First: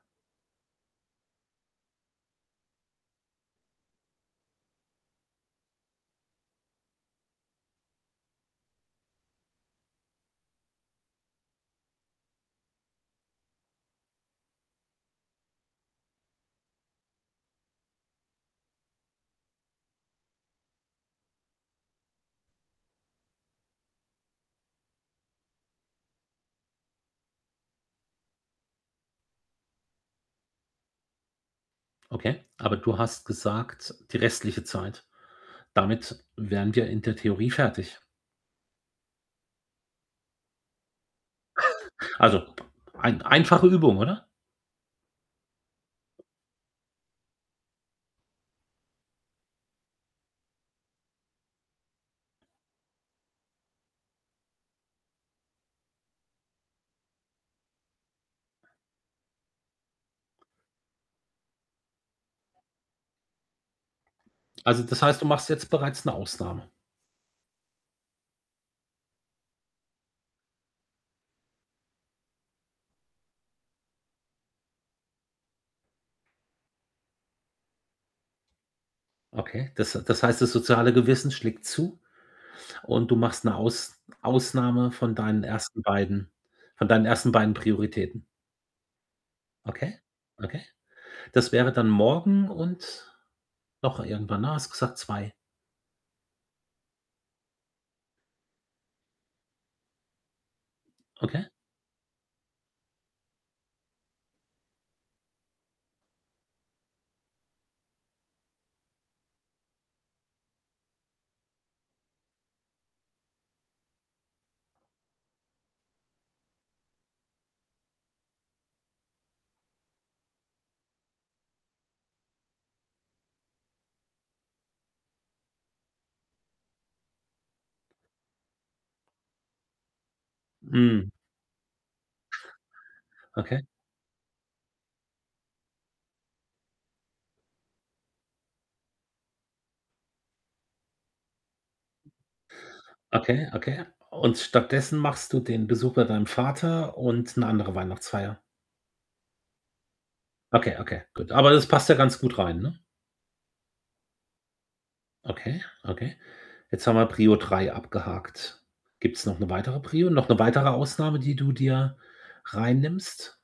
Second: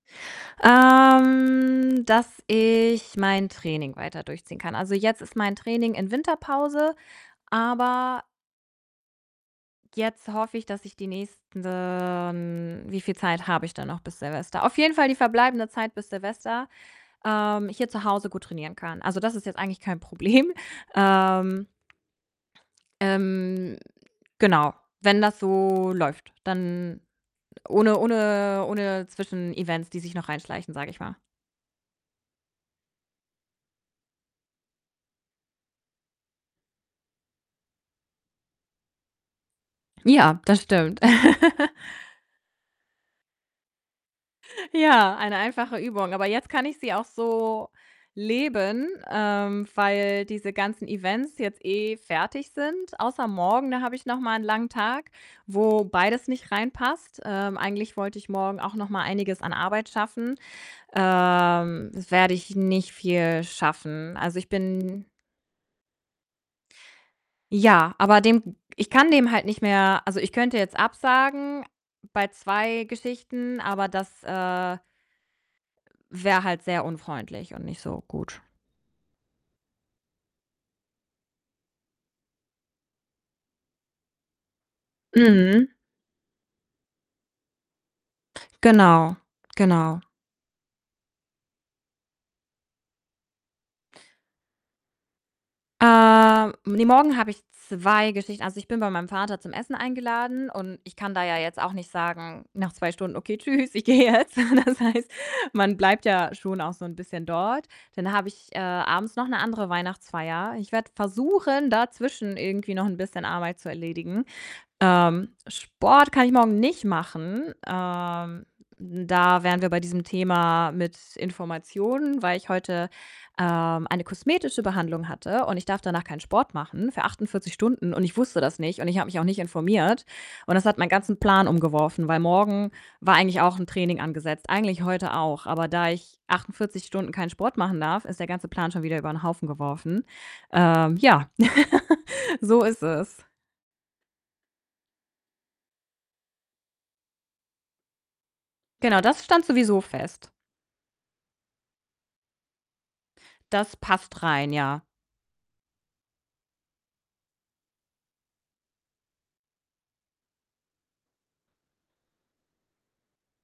Ähm, dass ich mein Training weiter durchziehen kann. Also, jetzt ist mein Training in Winterpause, aber jetzt hoffe ich, dass ich die nächsten wie viel Zeit habe ich dann noch bis Silvester? Auf jeden Fall, die verbleibende Zeit bis Silvester, ähm, hier zu Hause gut trainieren kann. Also, das ist jetzt eigentlich kein Problem. Ähm ähm, genau, wenn das so läuft, dann ohne ohne ohne Zwischenevents, die sich noch reinschleichen, sage ich mal. Okay, aber du hast gesagt, die restliche Zeit. Damit wären wir in der Theorie fertig. Ja, das stimmt. Also, p ein einfache Übung, oder? Ja, eine einfache Übung, aber jetzt kann ich sie auch so leben, ähm, weil diese ganzen Events jetzt eh fertig sind. Außer morgen, da habe ich noch mal 'n langen Tag, wo beides nicht reinpasst. Ähm, eigentlich wollte ich morgen auch noch mal einiges an Arbeit schaffen. Ähm, das werde ich nicht viel schaffen. Also, ich Also, das bin heißt, du machst jetzt bereits 'ne Ausnahme? Ja, aber dem ich kann dem halt nicht mehr also, ich könnte jetzt absagen bei 2 Geschichten, aber das, äh wäre halt sehr unfreundlich und nicht so gut. Okay, das h das heißt, das soziale Gewissen schlägt zu und du machst 'ne Aus Ausnahme von deinen Mhm. 1. beiden von deinen 1. beiden Prioritäten? Genau, Okay, genau. okay. Das wäre dann morgen und noch irgendwann, ne, hast du gesagt, 2. Äh, ne, morgen habe ich 2 Geschichten. Also, ich bin bei meinem Vater zum Essen eingeladen und ich kann da ja Okay. jetzt auch nicht sagen, nach 2 Stunden: „Okay, tschüss, ich gehe jetzt.“ Das heißt, man bleibt ja schon auch so 'n bisschen dort. Dann habe ich, äh, abends noch 'ne andere Weihnachtsfeier. Ich werde versuchen, dazwischen irgendwie noch 'n bisschen Arbeit zu erledigen. Ähm, Sport kann ich morgen nicht machen. Ähm, da wären wir bei diesem Thema mit Informationen, weil ich heute, ähm, eine kosmetische Behandlung hatte und ich darf danach keinen Sport machen für 48 Stunden und ich wusste das nicht und ich habe mich auch nicht informiert. Und das hat meinen Mhm. ganzen Plan umgeworfen, weil morgen war eigentlich auch 'n Okay. Training angesetzt, eigentlich heute auch. Aber da ich 48 Stunden keinen Sport machen darf, ist der ganze Plan schon wieder über 'n Haufen geworfen. Ähm, ja, so ist es. Okay, okay. Und stattdessen machst du den Besuch bei deinem Vater und 'ne andere Weihnachtsfeier? Genau, das stand sowieso fest. Okay, okay, gut. Aber das passt ja ganz gut rein, ne? Das passt rein, ja. Okay, okay. Jetzt haben wir Prio 3 abgehakt. Gibt's noch 'ne weitere Prio? Noch 'ne weitere Ausnahme, die du dir reinnimmst?